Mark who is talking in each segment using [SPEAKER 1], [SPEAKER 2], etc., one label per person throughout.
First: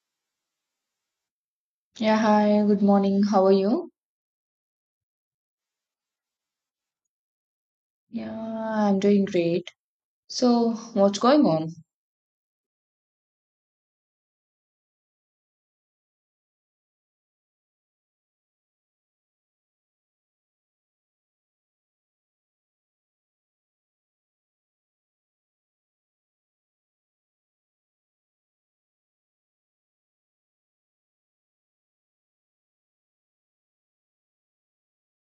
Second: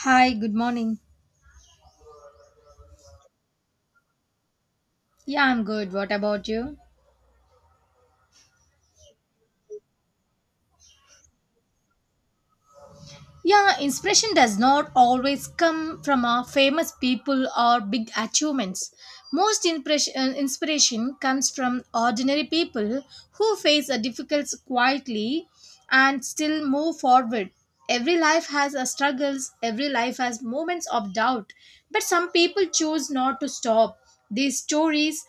[SPEAKER 1] Hi, good morning.
[SPEAKER 2] Yeah, hi, good morning. How are you?
[SPEAKER 1] Yeah, I'm good. What about you?
[SPEAKER 2] Yeah, I'm doing great. So, what's going on?
[SPEAKER 1] Yeah, inspiration does not always come from our famous people or big achievements. Most impression, inspiration comes from ordinary people who face a difficulties quietly and still move forward. Every life has a struggles, every life has moments of doubt, but some people choose not to stop. These stories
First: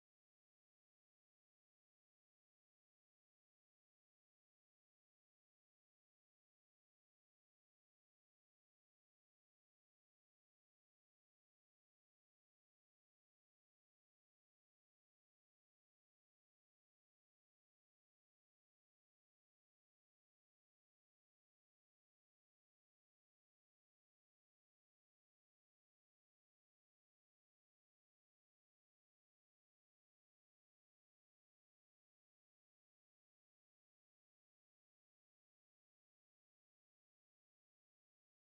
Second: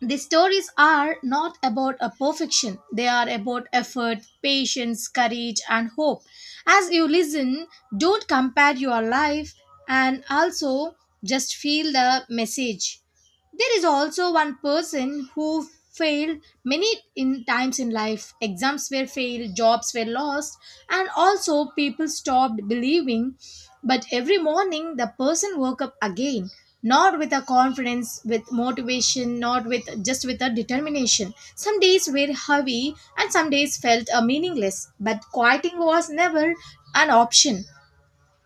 [SPEAKER 1] the stories are not about a perfection. They are about effort, patience, courage and hope. As you listen, don't compare your life, and also just feel the message. There is also one person who failed many in times in life. Exams were failed, jobs were lost, and also people stopped believing. But every morning the person woke up again, not with a confidence, with motivation, not with just with a determination. Some days were heavy and some days felt meaningless, but quieting was never an option.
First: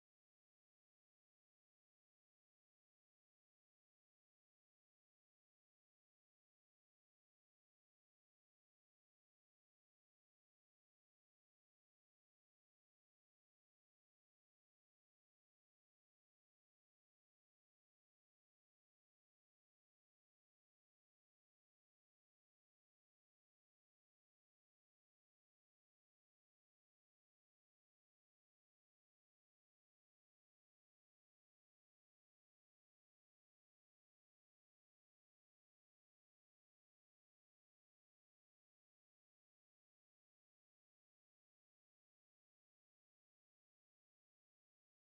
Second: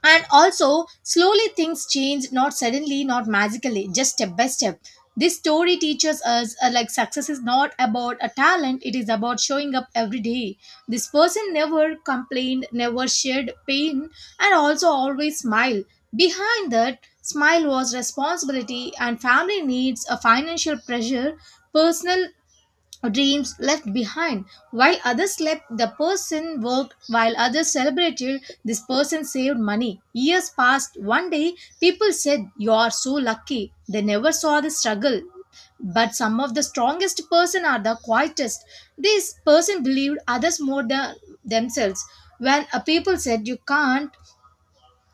[SPEAKER 1] And also slowly things change, not suddenly, not magically, just step by step. This story teaches us like success is not about a talent, it is about showing up every day. This person never complained, never shared pain, and also always smiled. Behind that smile was responsibility and family needs, a financial pressure, personal dreams left behind. While others slept, the person worked. While others celebrated, this person saved money. Years passed. One day people said you are so lucky. They never saw the struggle. But some of the strongest person are the quietest. This person believed others more than themselves. When a people said you can't,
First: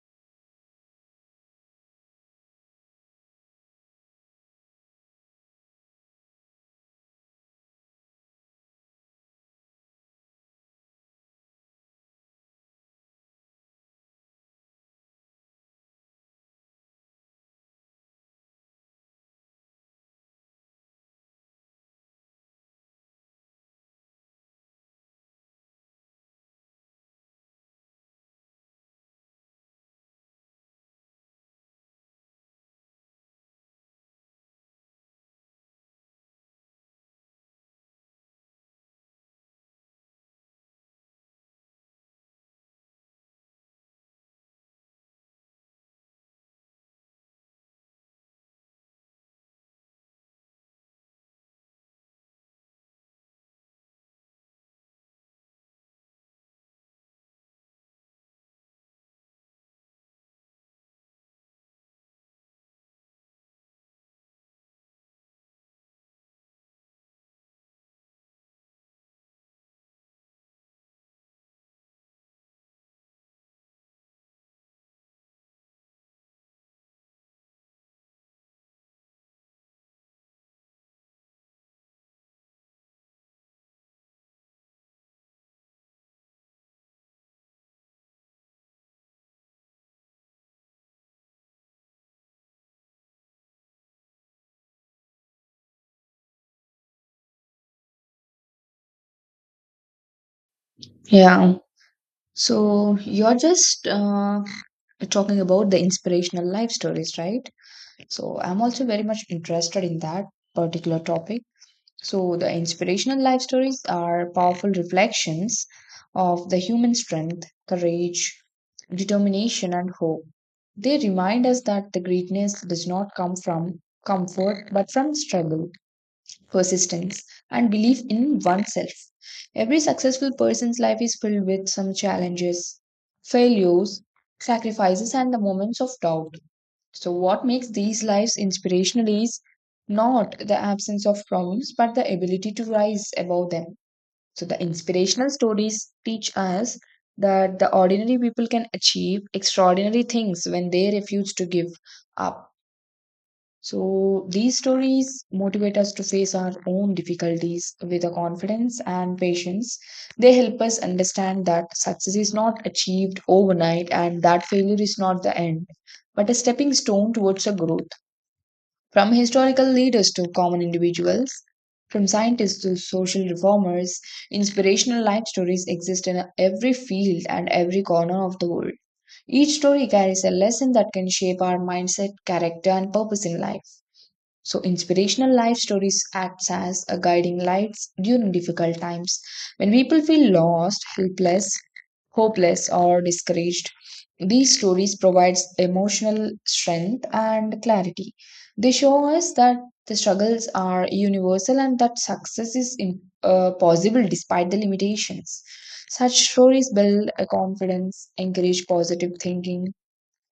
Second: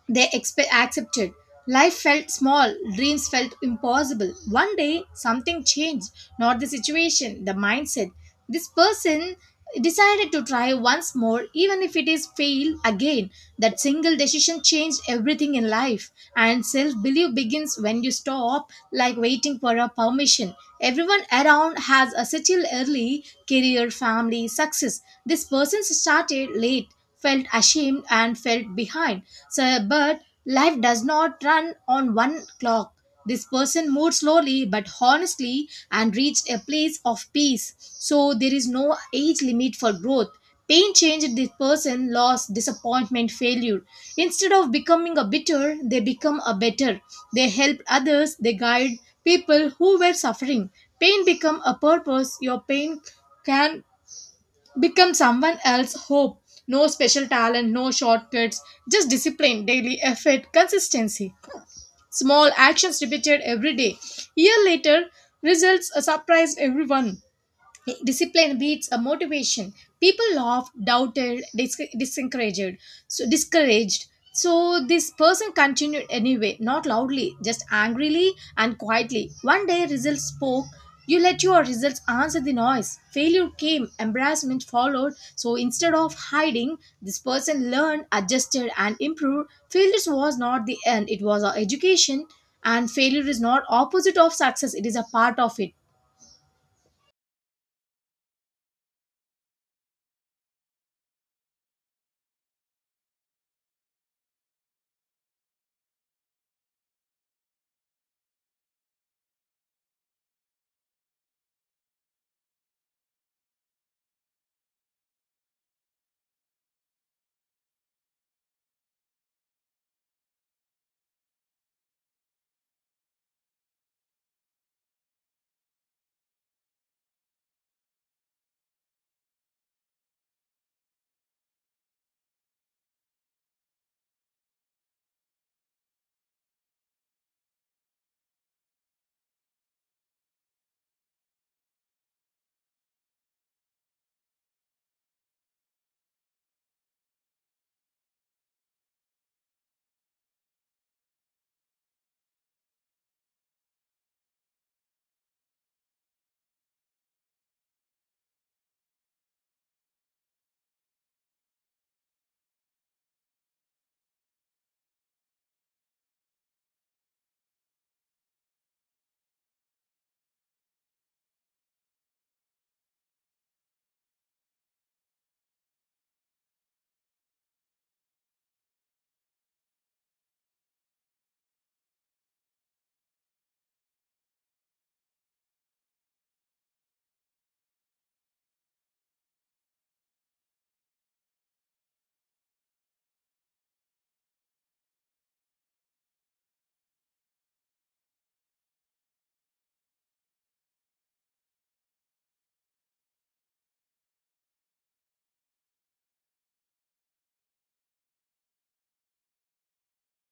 [SPEAKER 1] they accepted. Life felt small, dreams felt impossible. One day, something changed. Not the situation, the mindset. This person decided to try once more, even if it is fail again. That single decision changed everything in life. And self belief begins when you stop, like waiting for a permission. Everyone around has a settled early career, family, success. This person started late, felt ashamed, and felt behind, so, but life does not run on one clock. This person moved slowly but honestly and reached a place of peace. So there is no age limit for growth. Pain changed this person, loss, disappointment, failure. Instead of becoming a bitter, they become a better. They help others, they guide people who were suffering. Pain become a purpose. Your pain can become someone else's hope. No special talent, no shortcuts, just discipline, daily effort, consistency. Small actions repeated every day. Year later, results surprised everyone. Discipline beats a motivation. People laughed, doubted, discouraged. So discouraged. So this person continued anyway, not loudly, just angrily and quietly. One day, results spoke. You let your results answer the noise. Failure came, embarrassment followed. So instead of hiding, this person learned, adjusted, and improved. Failure was not the end; it was our education. And failure is not opposite of success; it is a part of it.
[SPEAKER 2] Yeah. So, you're just talking about the inspirational life stories, right? So, I'm also very much interested in that particular topic. So, the inspirational life stories are powerful reflections of the human strength, courage, determination, and hope. They remind us that the greatness does not come from comfort, but from struggle, persistence, and belief in oneself. Every successful person's life is filled with some challenges, failures, sacrifices, and the moments of doubt. So, what makes these lives inspirational is not the absence of problems, but the ability to rise above them. So, the inspirational stories teach us that the ordinary people can achieve extraordinary things when they refuse to give up. So these stories motivate us to face our own difficulties with a confidence and patience. They help us understand that success is not achieved overnight and that failure is not the end, but a stepping stone towards a growth. From historical leaders to common individuals, from scientists to social reformers, inspirational life stories exist in every field and every corner of the world. Each story carries a lesson that can shape our mindset, character, and purpose in life. So inspirational life stories acts as a guiding lights during difficult times. When people feel lost, helpless, hopeless or discouraged, these stories provides emotional strength and clarity. They show us that the struggles are universal and that success is possible despite the limitations. Such stories build a confidence, encourage positive thinking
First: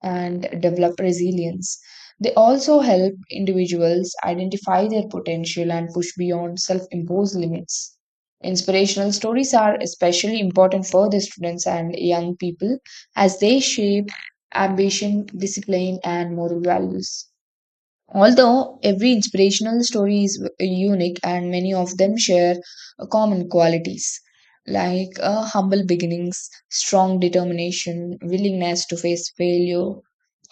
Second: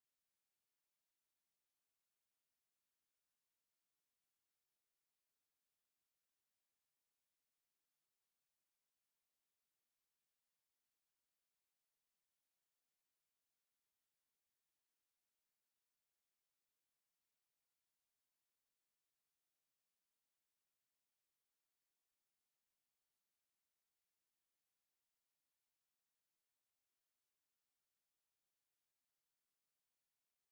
[SPEAKER 2] and develop resilience. They also help individuals identify their potential and push beyond self imposed limits. Inspirational stories are especially important for the students and young people as they shape ambition, discipline, and moral values. Although every inspirational story is unique and many of them share common qualities like humble beginnings, strong determination, willingness to face failure,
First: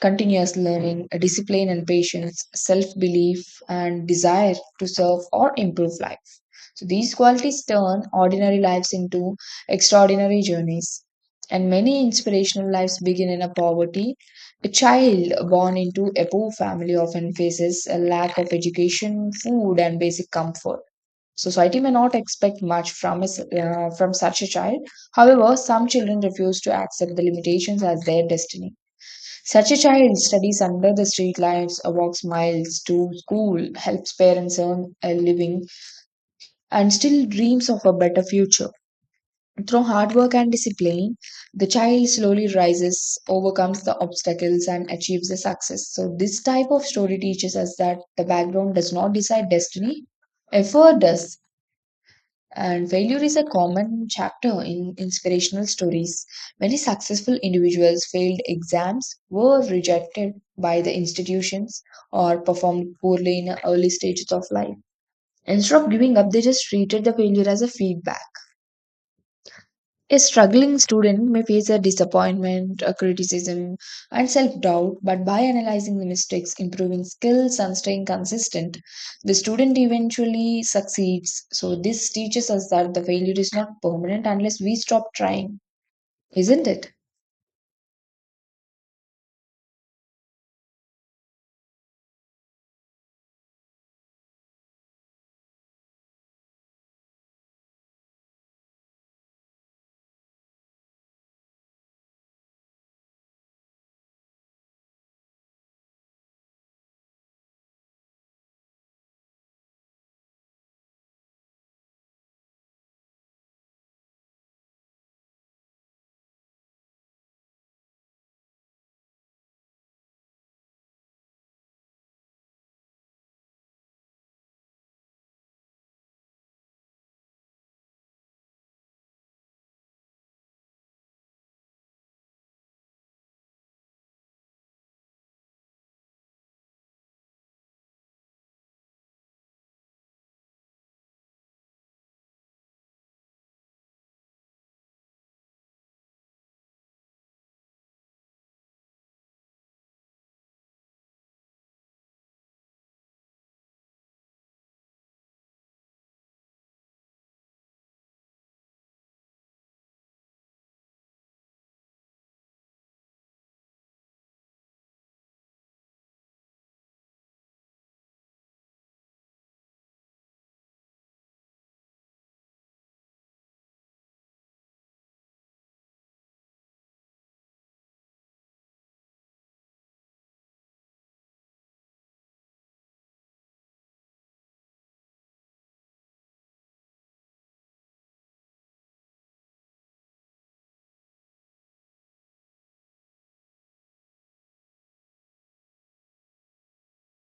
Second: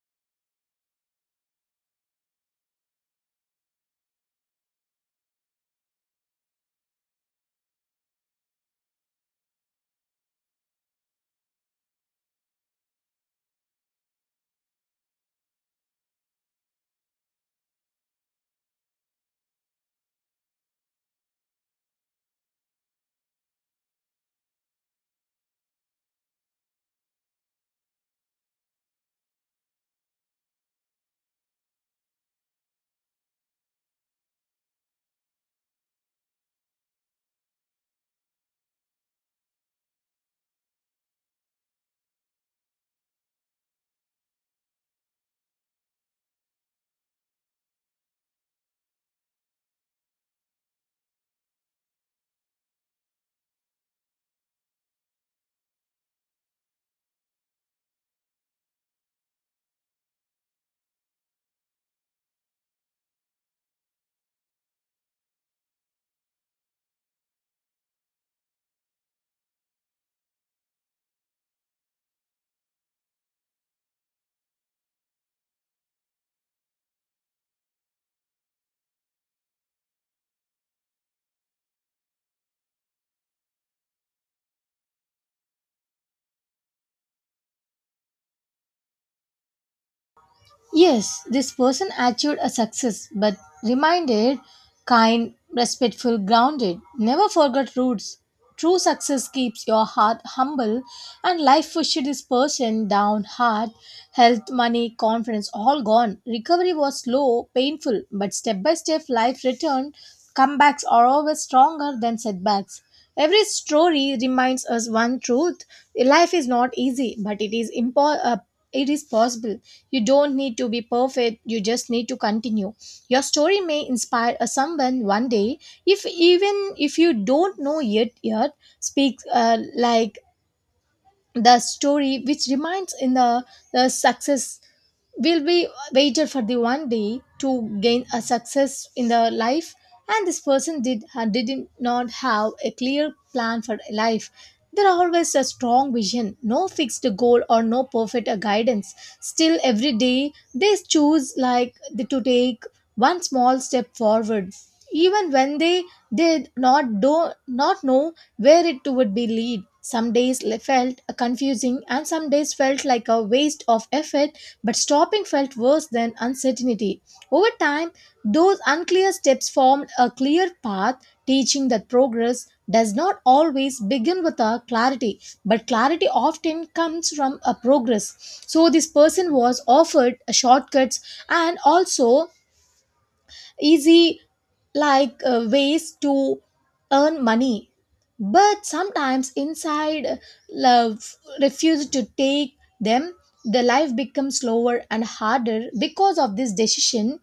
[SPEAKER 2] continuous learning, discipline and patience, self belief, and desire to serve or improve life. So these qualities turn ordinary lives into extraordinary journeys. And many inspirational lives begin in a poverty. A child born into a poor family often faces a lack of education, food, and basic comfort. Society may not expect much from, a s from such a child. However, some children refuse to accept the limitations as their destiny. Such a child studies under the street lights, walks miles to school, helps parents earn a living, and still dreams of a better future. Through hard work and discipline, the child slowly rises, overcomes the obstacles, and achieves the success. So, this type of story teaches us that the background does not decide destiny, effort does. And failure is a common chapter in inspirational stories. Many successful individuals failed exams, were rejected by the institutions, or performed poorly in early stages of life. Instead of giving up, they just treated the failure as a feedback. A struggling student may face a disappointment, a criticism, and self doubt, but by analyzing the mistakes, improving skills, and staying consistent, the student eventually succeeds. So, this teaches us that the failure is not permanent unless we stop trying, isn't it?
[SPEAKER 1] Yes, this person achieved a success, but reminded, kind, respectful, grounded. Never forgot roots. True success keeps your heart humble, and life pushed this person down hard. Health, money, confidence, all gone. Recovery was slow, painful, but step by step, life returned. Comebacks are always stronger than setbacks. Every story reminds us one truth. Life is not easy, but it is, it is possible. You don't need to be perfect, you just need to continue. Your story may inspire a someone one day, if even if you don't know yet, speak like the story which reminds in the success will be waited for the one day to gain a success in the life. And this person did not have a clear plan for life. There are always a strong vision, no fixed goal or no perfect guidance. Still every day they choose like to take one small step forward, even when they did not do not know where it would be lead. Some days felt confusing and some days felt like a waste of effort, but stopping felt worse than uncertainty. Over time those unclear steps formed a clear path, teaching that progress does not always begin with a clarity, but clarity often comes from a progress. So this person was offered a shortcuts, and also easy like ways to earn money, but sometimes inside love refuse to take them. The life becomes slower and harder because of this decision,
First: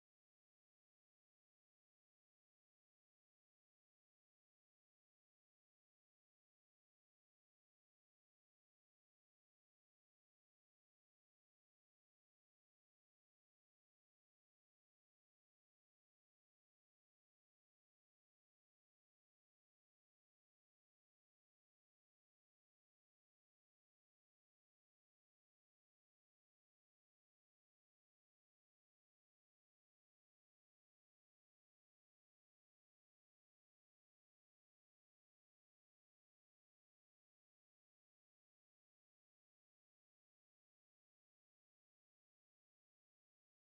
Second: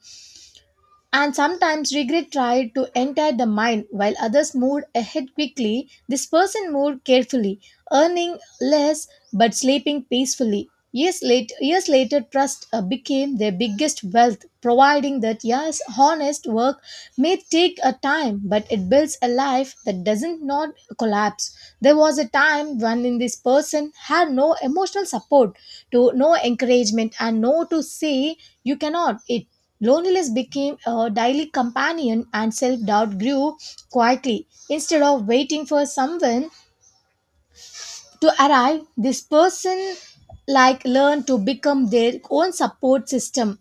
[SPEAKER 1] and sometimes regret tried to enter the mind while others moved ahead quickly. This person moved carefully, earning less but sleeping peacefully. Years later, years later, trust became their biggest wealth, providing that yes, honest work may take a time, but it builds a life that doesn't not collapse. There was a time when in this person had no emotional support, to no encouragement, and no to say you cannot. It loneliness became a daily companion and self doubt grew quietly. Instead of waiting for someone to arrive, this person learned to become their own support system.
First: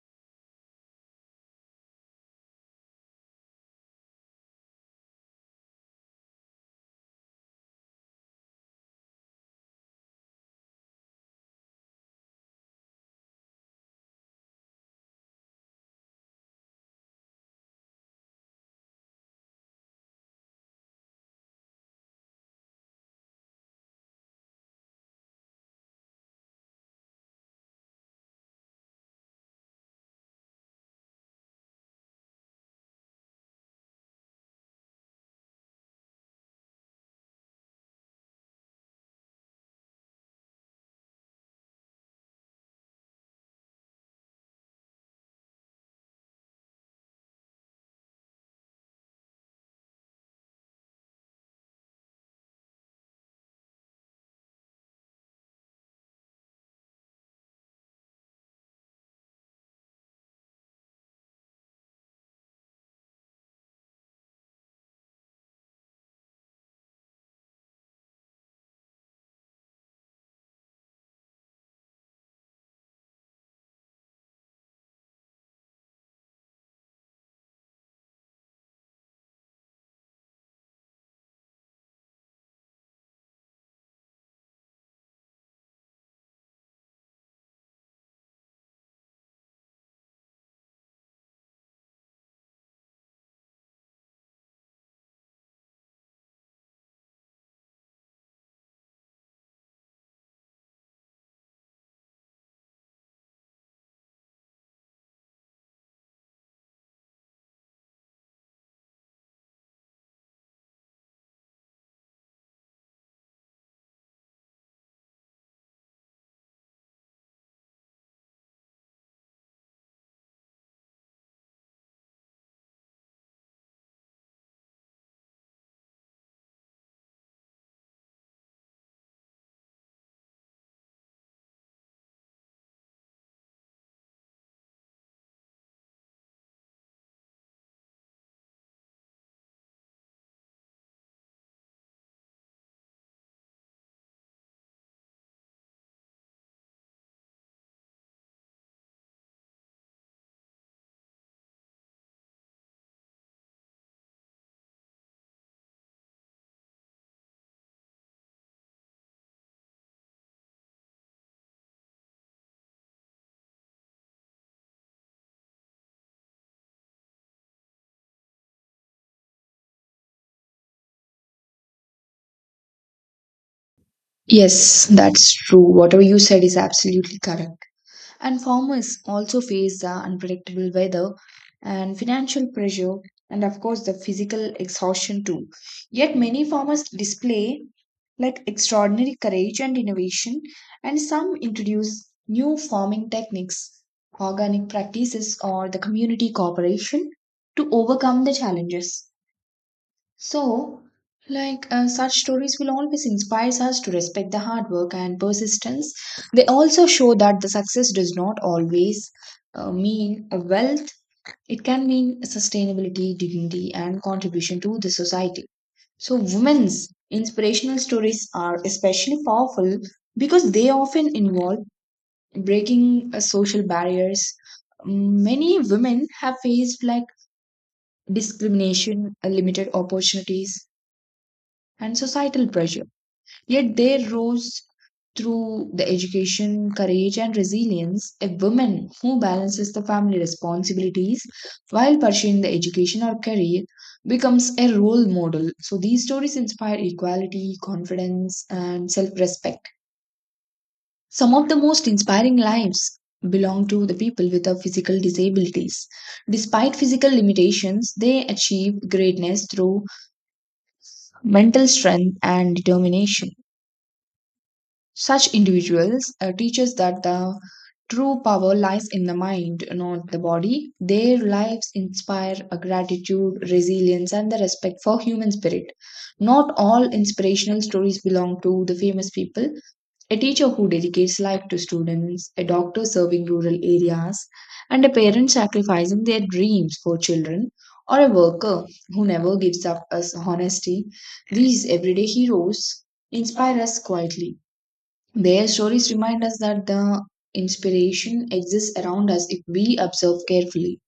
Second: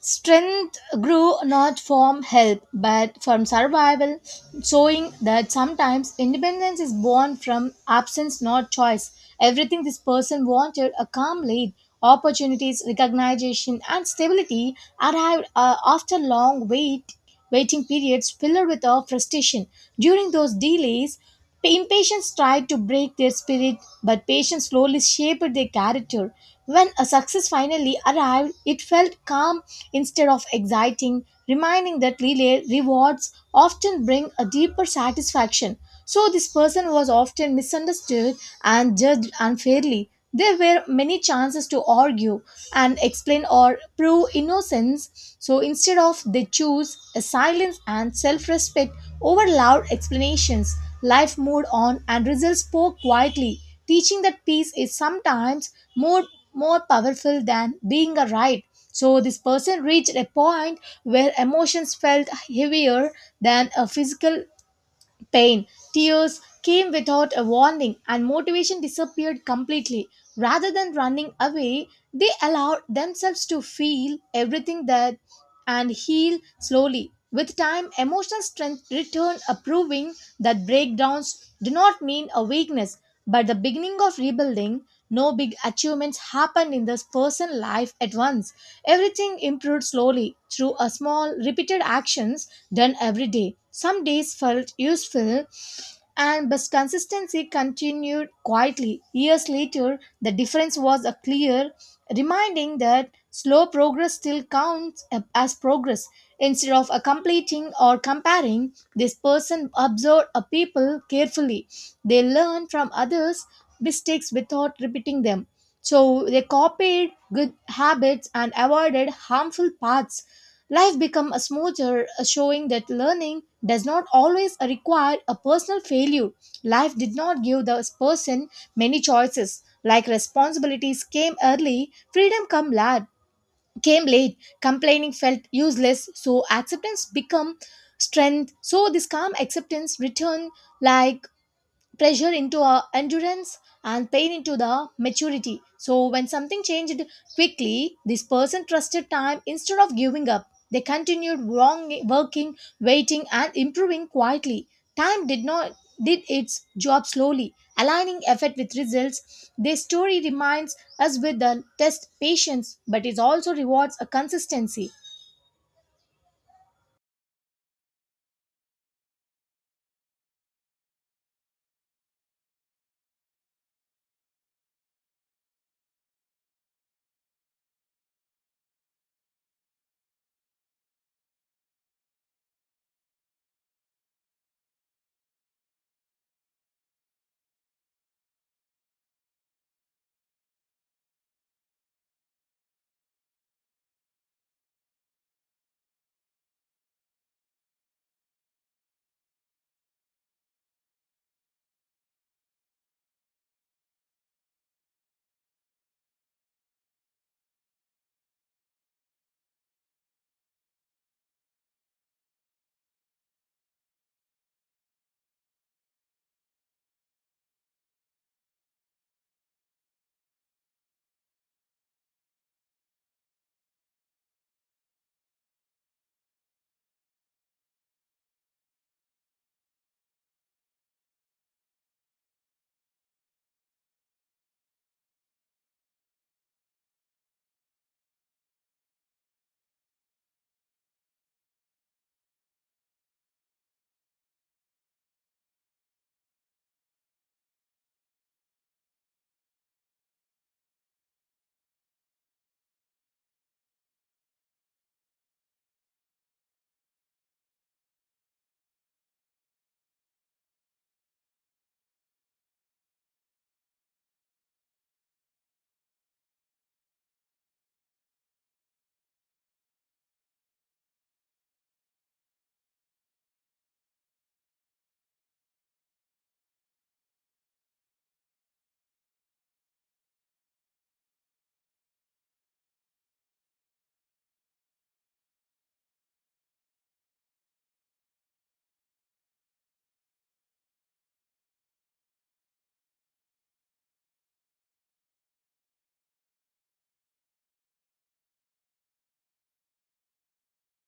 [SPEAKER 1] Strength grew not from help but from survival, showing that sometimes independence is born from absence, not choice. Everything this person wanted, a calm lead, opportunities, recognition, and stability arrived after long wait, waiting periods filled with frustration. During those delays, impatience tried to break their spirit, but patience slowly shaped their character. When a success finally arrived, it felt calm instead of exciting, reminding that relay rewards often bring a deeper satisfaction. So this person was often misunderstood and judged unfairly. There were many chances to argue, and explain or prove innocence. So instead of they choose a silence and self-respect over loud explanations. Life moved on and results spoke quietly, teaching that peace is sometimes more more powerful than being a right. So this person reached a point where emotions felt heavier than a physical pain. Tears came without a warning, and motivation disappeared completely. Rather than running away, they allowed themselves to feel everything that and heal slowly. With time, emotional strength return, proving that breakdowns do not mean a weakness, but the beginning of rebuilding. No big achievements happened in this person's life at once. Everything improved slowly through a small, repeated actions done every day. Some days felt useful, and but consistency continued quietly. Years later, the difference was a clear, reminding that slow progress still counts as progress. Instead of a completing or comparing, this person observed a people carefully. They learned from others' mistakes without repeating them. So they copied good habits and avoided harmful paths. Life became a smoother, showing that learning does not always require a personal failure. Life did not give the person many choices. Like responsibilities came early, freedom come late, came late. Complaining felt useless, so acceptance become strength. So this calm acceptance returned like pressure into our endurance and pain into the maturity. So when something changed quickly, this person trusted time instead of giving up. They continued wrong, working, waiting, and improving quietly. Time did not did its job slowly, aligning effort with results. This story reminds us with the test patience, but it also rewards a consistency.
[SPEAKER 2] Yes, that's true. Whatever you said is absolutely correct. And farmers also face the unpredictable weather and financial pressure, and of course, the physical exhaustion too. Yet, many farmers display like extraordinary courage and innovation, and some introduce new farming techniques, organic practices, or the community cooperation to overcome the challenges. So, like such stories will always inspire us to respect the hard work and persistence. They also show that the success does not always mean a wealth. It can mean sustainability, dignity, and contribution to the society. So, women's inspirational stories are especially powerful because they often involve breaking social barriers. Many women have faced like discrimination, limited opportunities, and societal pressure. Yet they rose through the education, courage, and resilience. A woman who balances the family responsibilities while pursuing the education or career becomes a role model. So these stories inspire equality, confidence, and self respect. Some of the most inspiring lives belong to the people with a physical disabilities. Despite physical limitations, they achieve greatness through mental strength and determination. Such individuals teach us that the true power lies in the mind, not the body. Their lives inspire a gratitude, resilience, and the respect for human spirit. Not all inspirational stories belong to the famous people. A teacher who dedicates life to students, a doctor serving rural areas, and a parent sacrificing their dreams for children, or a worker who never gives up us honesty. These everyday heroes inspire us quietly. Their stories remind us that the inspiration exists around us if we observe carefully.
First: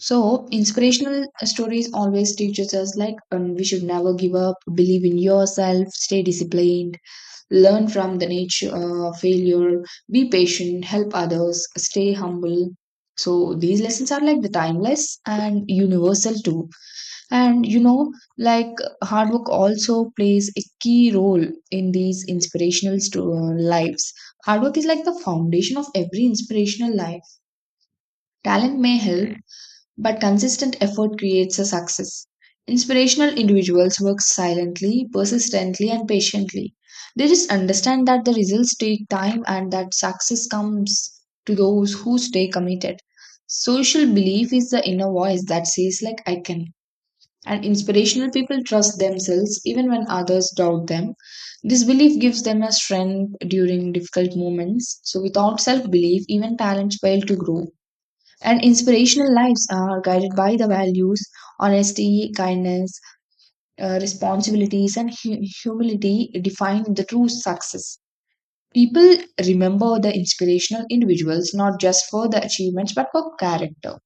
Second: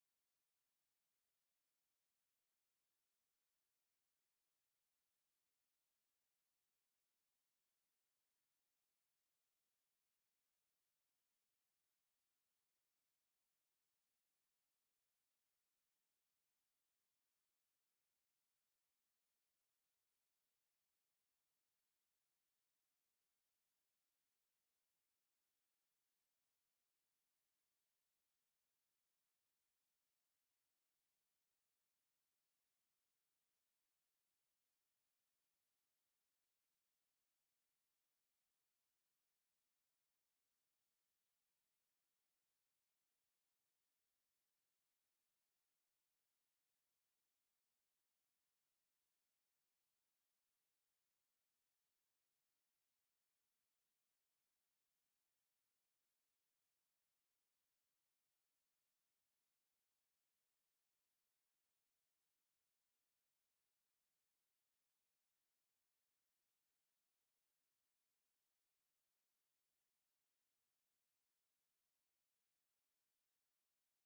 [SPEAKER 2] So, inspirational stories always teaches us like we should never give up, believe in yourself, stay disciplined, learn from the nature failure, be patient, help others, stay humble. So, these lessons are like the timeless and universal too. And you know, like hard work also plays a key role in these inspirational lives. Hard work is like the foundation of every inspirational life. Talent may help, but consistent effort creates a success. Inspirational individuals work silently, persistently, and patiently. They just understand that the results take time and that success comes to those who stay committed. Social belief is the inner voice that says, like, I can and inspirational people trust themselves even when others doubt them. This belief gives them a strength during difficult moments. So, without self belief, even talents fail to grow. And inspirational lives are guided by the values honesty, kindness, responsibilities, and humility define the true success. People remember the inspirational individuals not just for the achievements but for character.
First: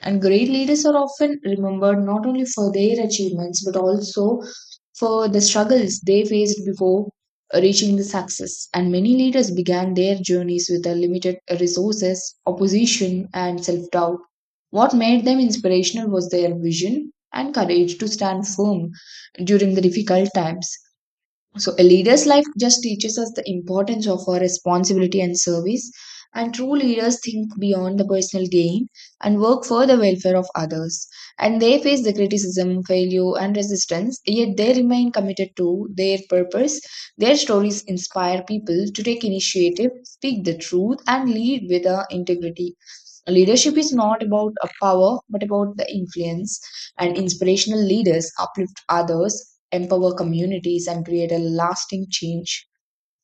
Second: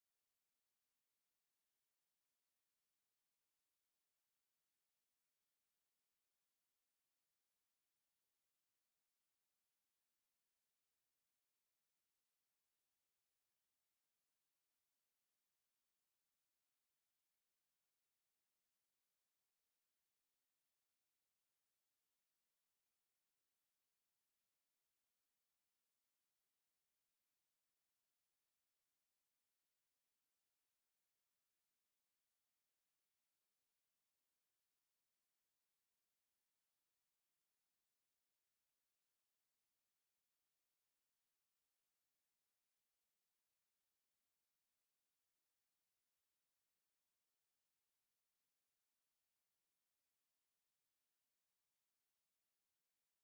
[SPEAKER 2] And great leaders are often remembered not only for their achievements but also for the struggles they faced before reaching the success. And many leaders began their journeys with the limited resources, opposition, and self doubt. What made them inspirational was their vision and courage to stand firm during the difficult times. So, a leader's life just teaches us the importance of our responsibility and service. And true leaders think beyond the personal gain and work for the welfare of others. And they face the criticism, failure, and resistance, yet they remain committed to their purpose. Their stories inspire people to take initiative, speak the truth, and lead with the integrity. Leadership is not about a power, but about the influence. And inspirational leaders uplift others empower communities, and create a lasting change.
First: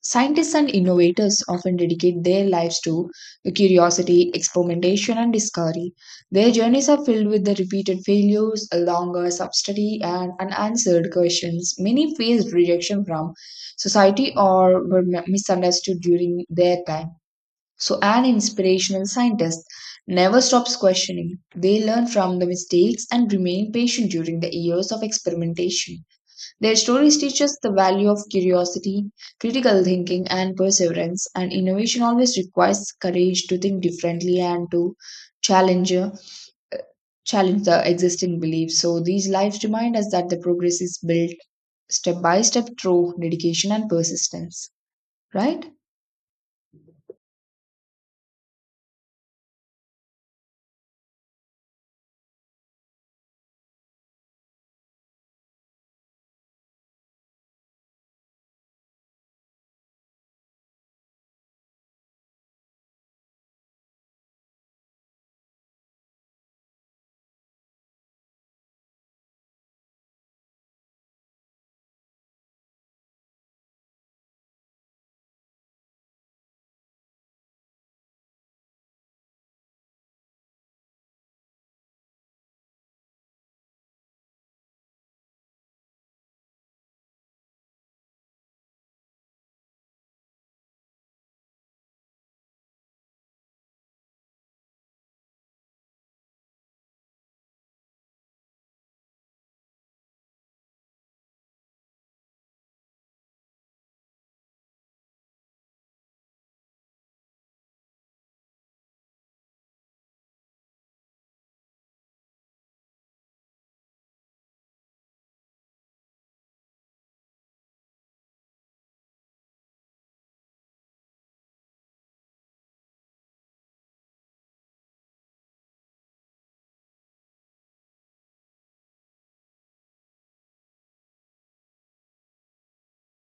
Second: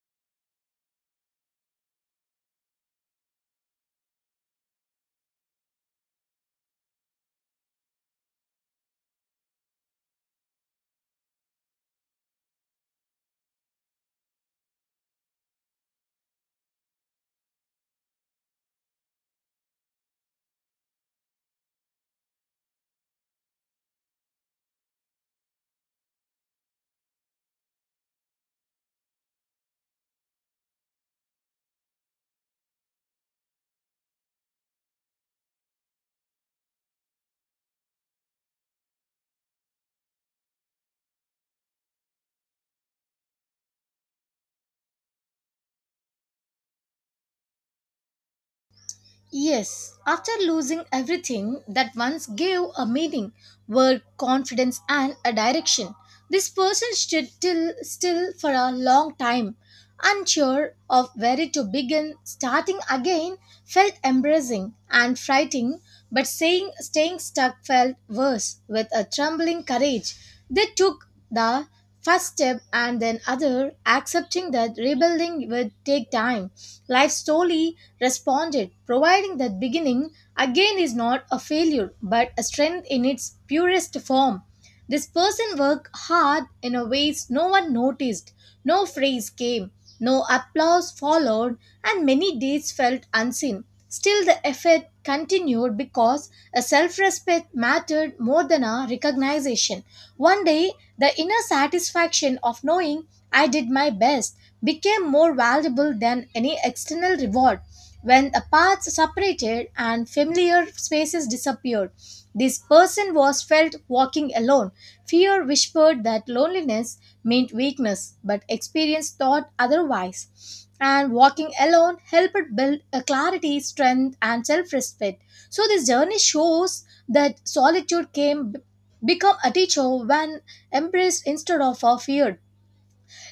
[SPEAKER 2] Scientists and innovators often dedicate their lives to curiosity, experimentation, and discovery. Their journeys are filled with the repeated failures, longer hours and unanswered questions. Many faced rejection from society or were misunderstood during their time. So, an inspirational scientist never stops questioning. They learn from the mistakes and remain patient during the years of experimentation. Their stories teach us the value of curiosity, critical thinking, and perseverance. And innovation always requires courage to think differently and to challenge challenge the existing beliefs. So these lives remind us that the progress is built step by step through dedication and persistence. Right?
[SPEAKER 1] Yes, after losing everything that once gave a meaning, word, confidence, and a direction, this person stood still for a long time, unsure of where to begin. Starting again felt embarrassing and frightening, but staying stuck felt worse. With a trembling courage, they took the first step and then other, accepting that rebuilding would take time. Life slowly responded, providing that beginning again is not a failure but a strength in its purest form. This person worked hard in a ways no one noticed. No praise came, no applause followed, and many days felt unseen. Still, the effort continued because a self respect mattered more than a recognition. One day, the inner satisfaction of knowing I did my best became more valuable than any external reward. When the paths separated and familiar spaces disappeared, this person was felt walking alone. Fear whispered that loneliness meant weakness, but experience taught otherwise. And walking alone helped build a clarity, strength, and self respect. So, this journey shows that solitude came become a teacher when embraced instead of feared.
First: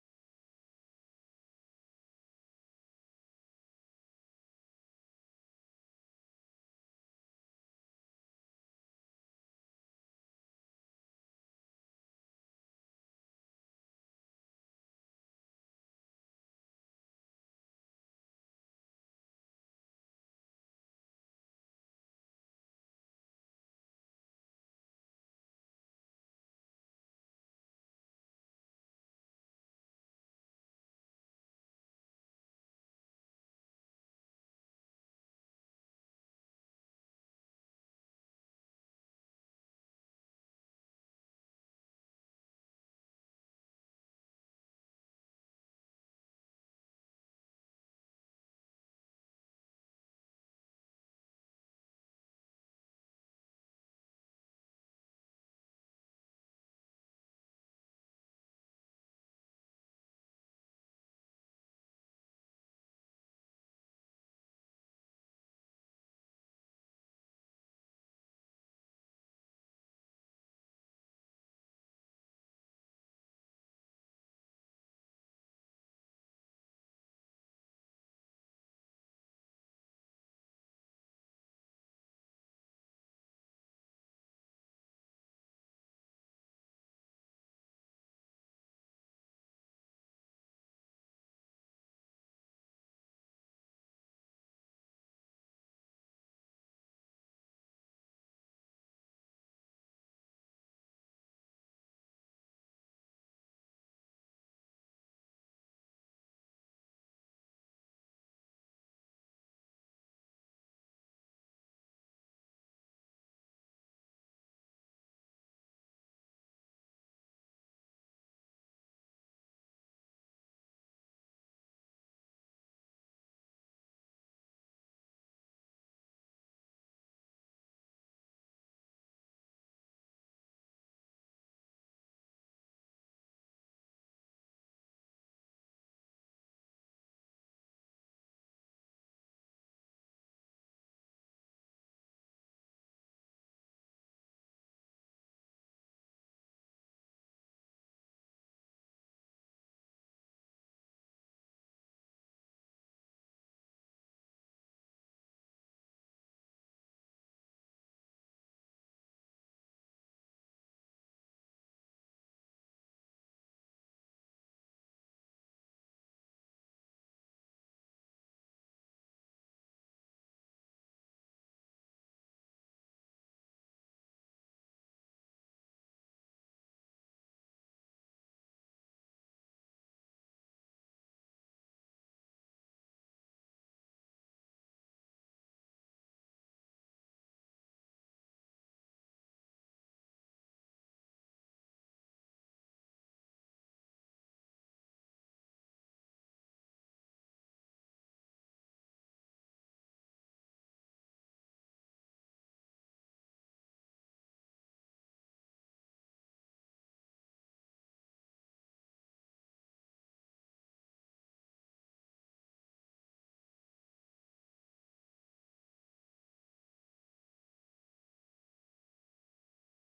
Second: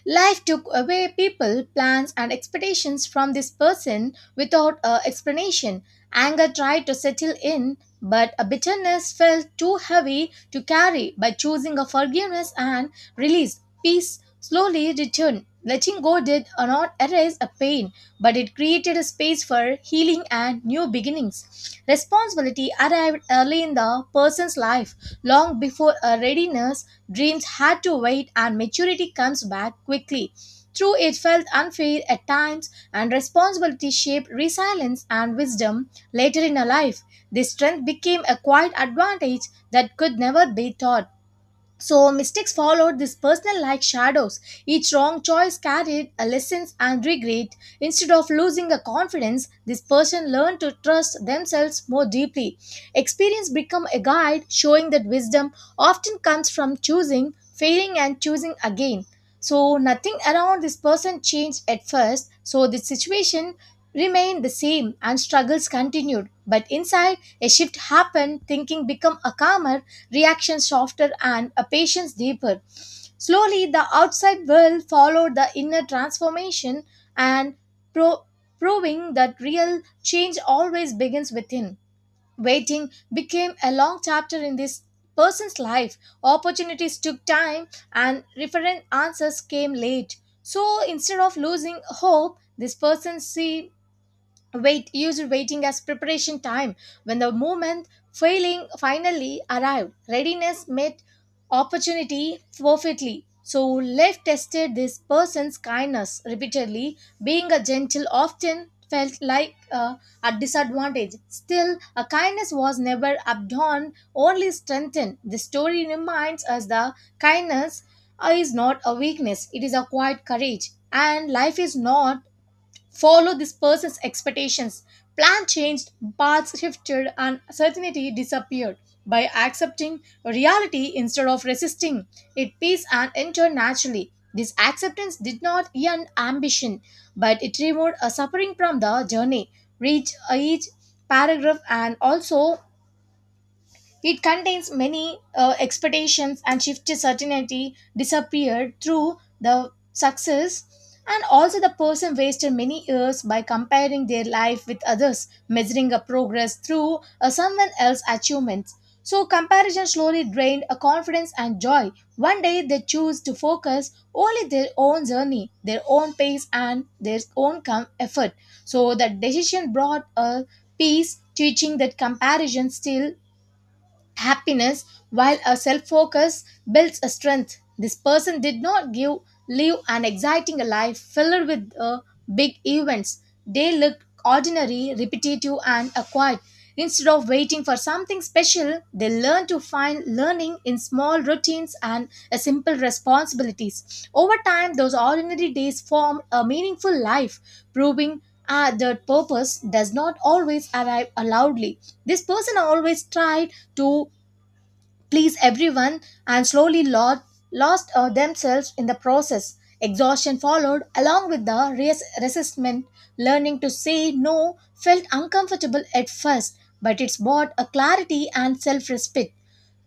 [SPEAKER 1] Life took away people, plans, and expectations from this person without a explanation. Anger tried to settle in, but a bitterness felt too heavy to carry. By choosing a forgiveness and release, peace slowly returned. Letting go did not erase a pain, but it created a space for healing and new beginnings. Responsibility arrived early in the person's life, long before a readiness. Dreams had to wait, and maturity comes back quickly. True, it felt unfair at times, and responsibility shaped resilience and wisdom later in her life. This strength became a quiet advantage that could never be taught. So mistakes followed this personal like shadows. Each wrong choice carried a lessons and regret. Instead of losing a confidence, this person learned to trust themselves more deeply. Experience become a guide, showing that wisdom often comes from choosing, failing, and choosing again. So nothing around this person changed at first. So the situation remained the same and struggles continued. But inside, a shift happened. Thinking become a calmer, reactions softer, and a patience deeper. Slowly, the outside world followed the inner transformation, and pro- proving that real change always begins within. Waiting became a long chapter in this person's life. Opportunities took time and referent answers came late. So instead of losing hope, this person see wait used waiting as preparation time. When the moment failing finally arrived, readiness met opportunity perfectly. So life tested this person's kindness repeatedly. Being a gentle often felt like a disadvantage, still a kindness was never outdone, only strengthened. The story reminds us that kindness is not a weakness, it is a quiet courage. And life is not follow this person's expectations. Plan changed, paths shifted, and certainty disappeared. By accepting reality instead of resisting it, peace and entered naturally. This acceptance did not end ambition, but it removed a suffering from the journey. Read each paragraph, and also it contains many expectations and shift certainty disappeared through the success. And also the person wasted many years by comparing their life with others, measuring a progress through someone else's achievements. So comparison slowly drained a confidence and joy. One day they choose to focus only their own journey, their own pace, and their own effort. So that decision brought a peace, teaching that comparison still happiness, while a self-focus builds a strength. This person did not give live an exciting life filled with big events. They look ordinary, repetitive and acquired. Instead of waiting for something special, they learn to find learning in small routines and simple responsibilities. Over time, those ordinary days form a meaningful life, proving that purpose does not always arrive loudly. This person always tried to please everyone and slowly lost themselves in the process. Exhaustion followed along with the resistment. Learning to say no felt uncomfortable at first, but it's brought a clarity and self respect.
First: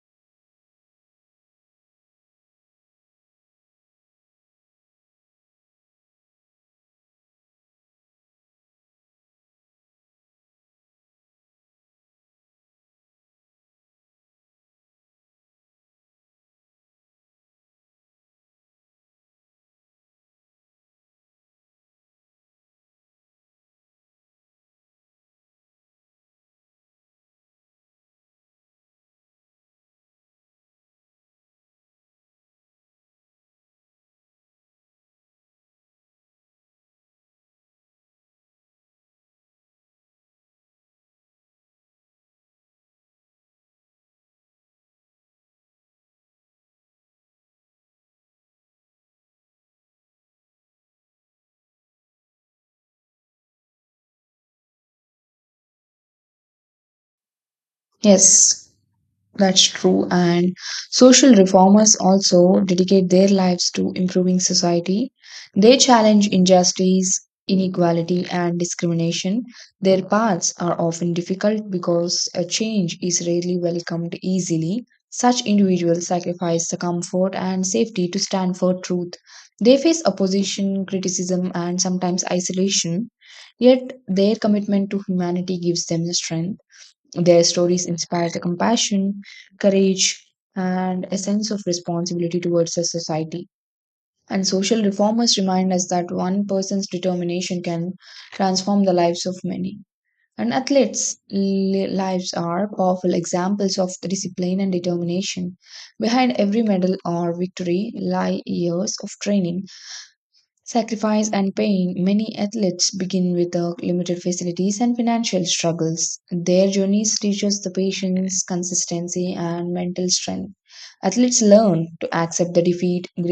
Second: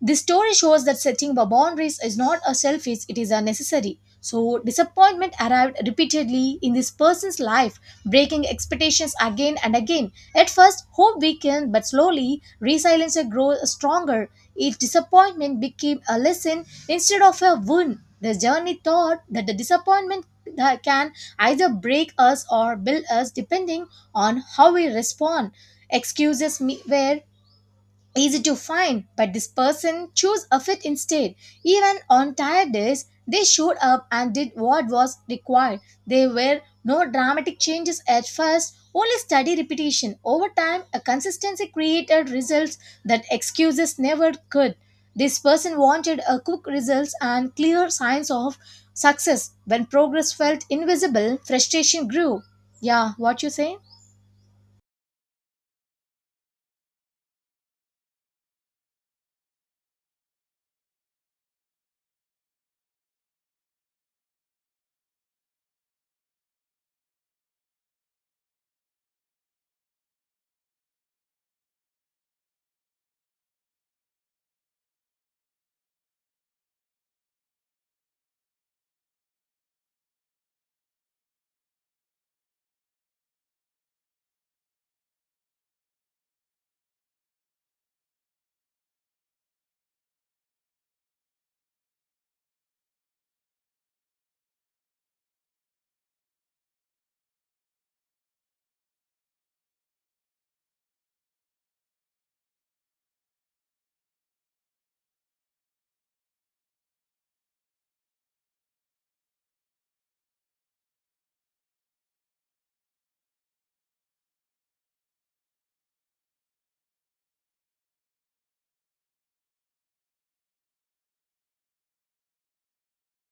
[SPEAKER 1] This story shows that setting boundaries is not a selfish, it is a necessary. So, disappointment arrived repeatedly in this person's life, breaking expectations again and again. At first, hope weakened, but slowly, resilience grows stronger. Each disappointment became a lesson instead of a wound. The journey taught that the disappointment that can either break us or build us depending on how we respond. Were easy to find, but this person chose a fit instead. Even on tired days they showed up and did what was required. There were no dramatic changes at first, only steady repetition. Over time a consistency created results that excuses never could. This person wanted a quick results and clear signs of success. When progress felt invisible, frustration grew. Yeah, what you say.
[SPEAKER 2] Yes. That's true. And social reformers also dedicate their lives to improving society. They challenge injustice, inequality, and discrimination. Their paths are often difficult because a change is rarely welcomed easily. Such individuals sacrifice the comfort and safety to stand for truth. They face opposition, criticism, and sometimes isolation. Yet their commitment to humanity gives them the strength. Their stories inspire the compassion, courage, and a sense of responsibility towards the society. And social reformers remind us that one person's determination can transform the lives of many. And athletes' lives are powerful examples of the discipline and determination. Behind every medal or victory lie years of training sacrifice and pain, many athletes begin with the limited facilities and financial struggles. Their journeys teach us the patience, consistency, and mental strength. Athletes learn to accept the defeat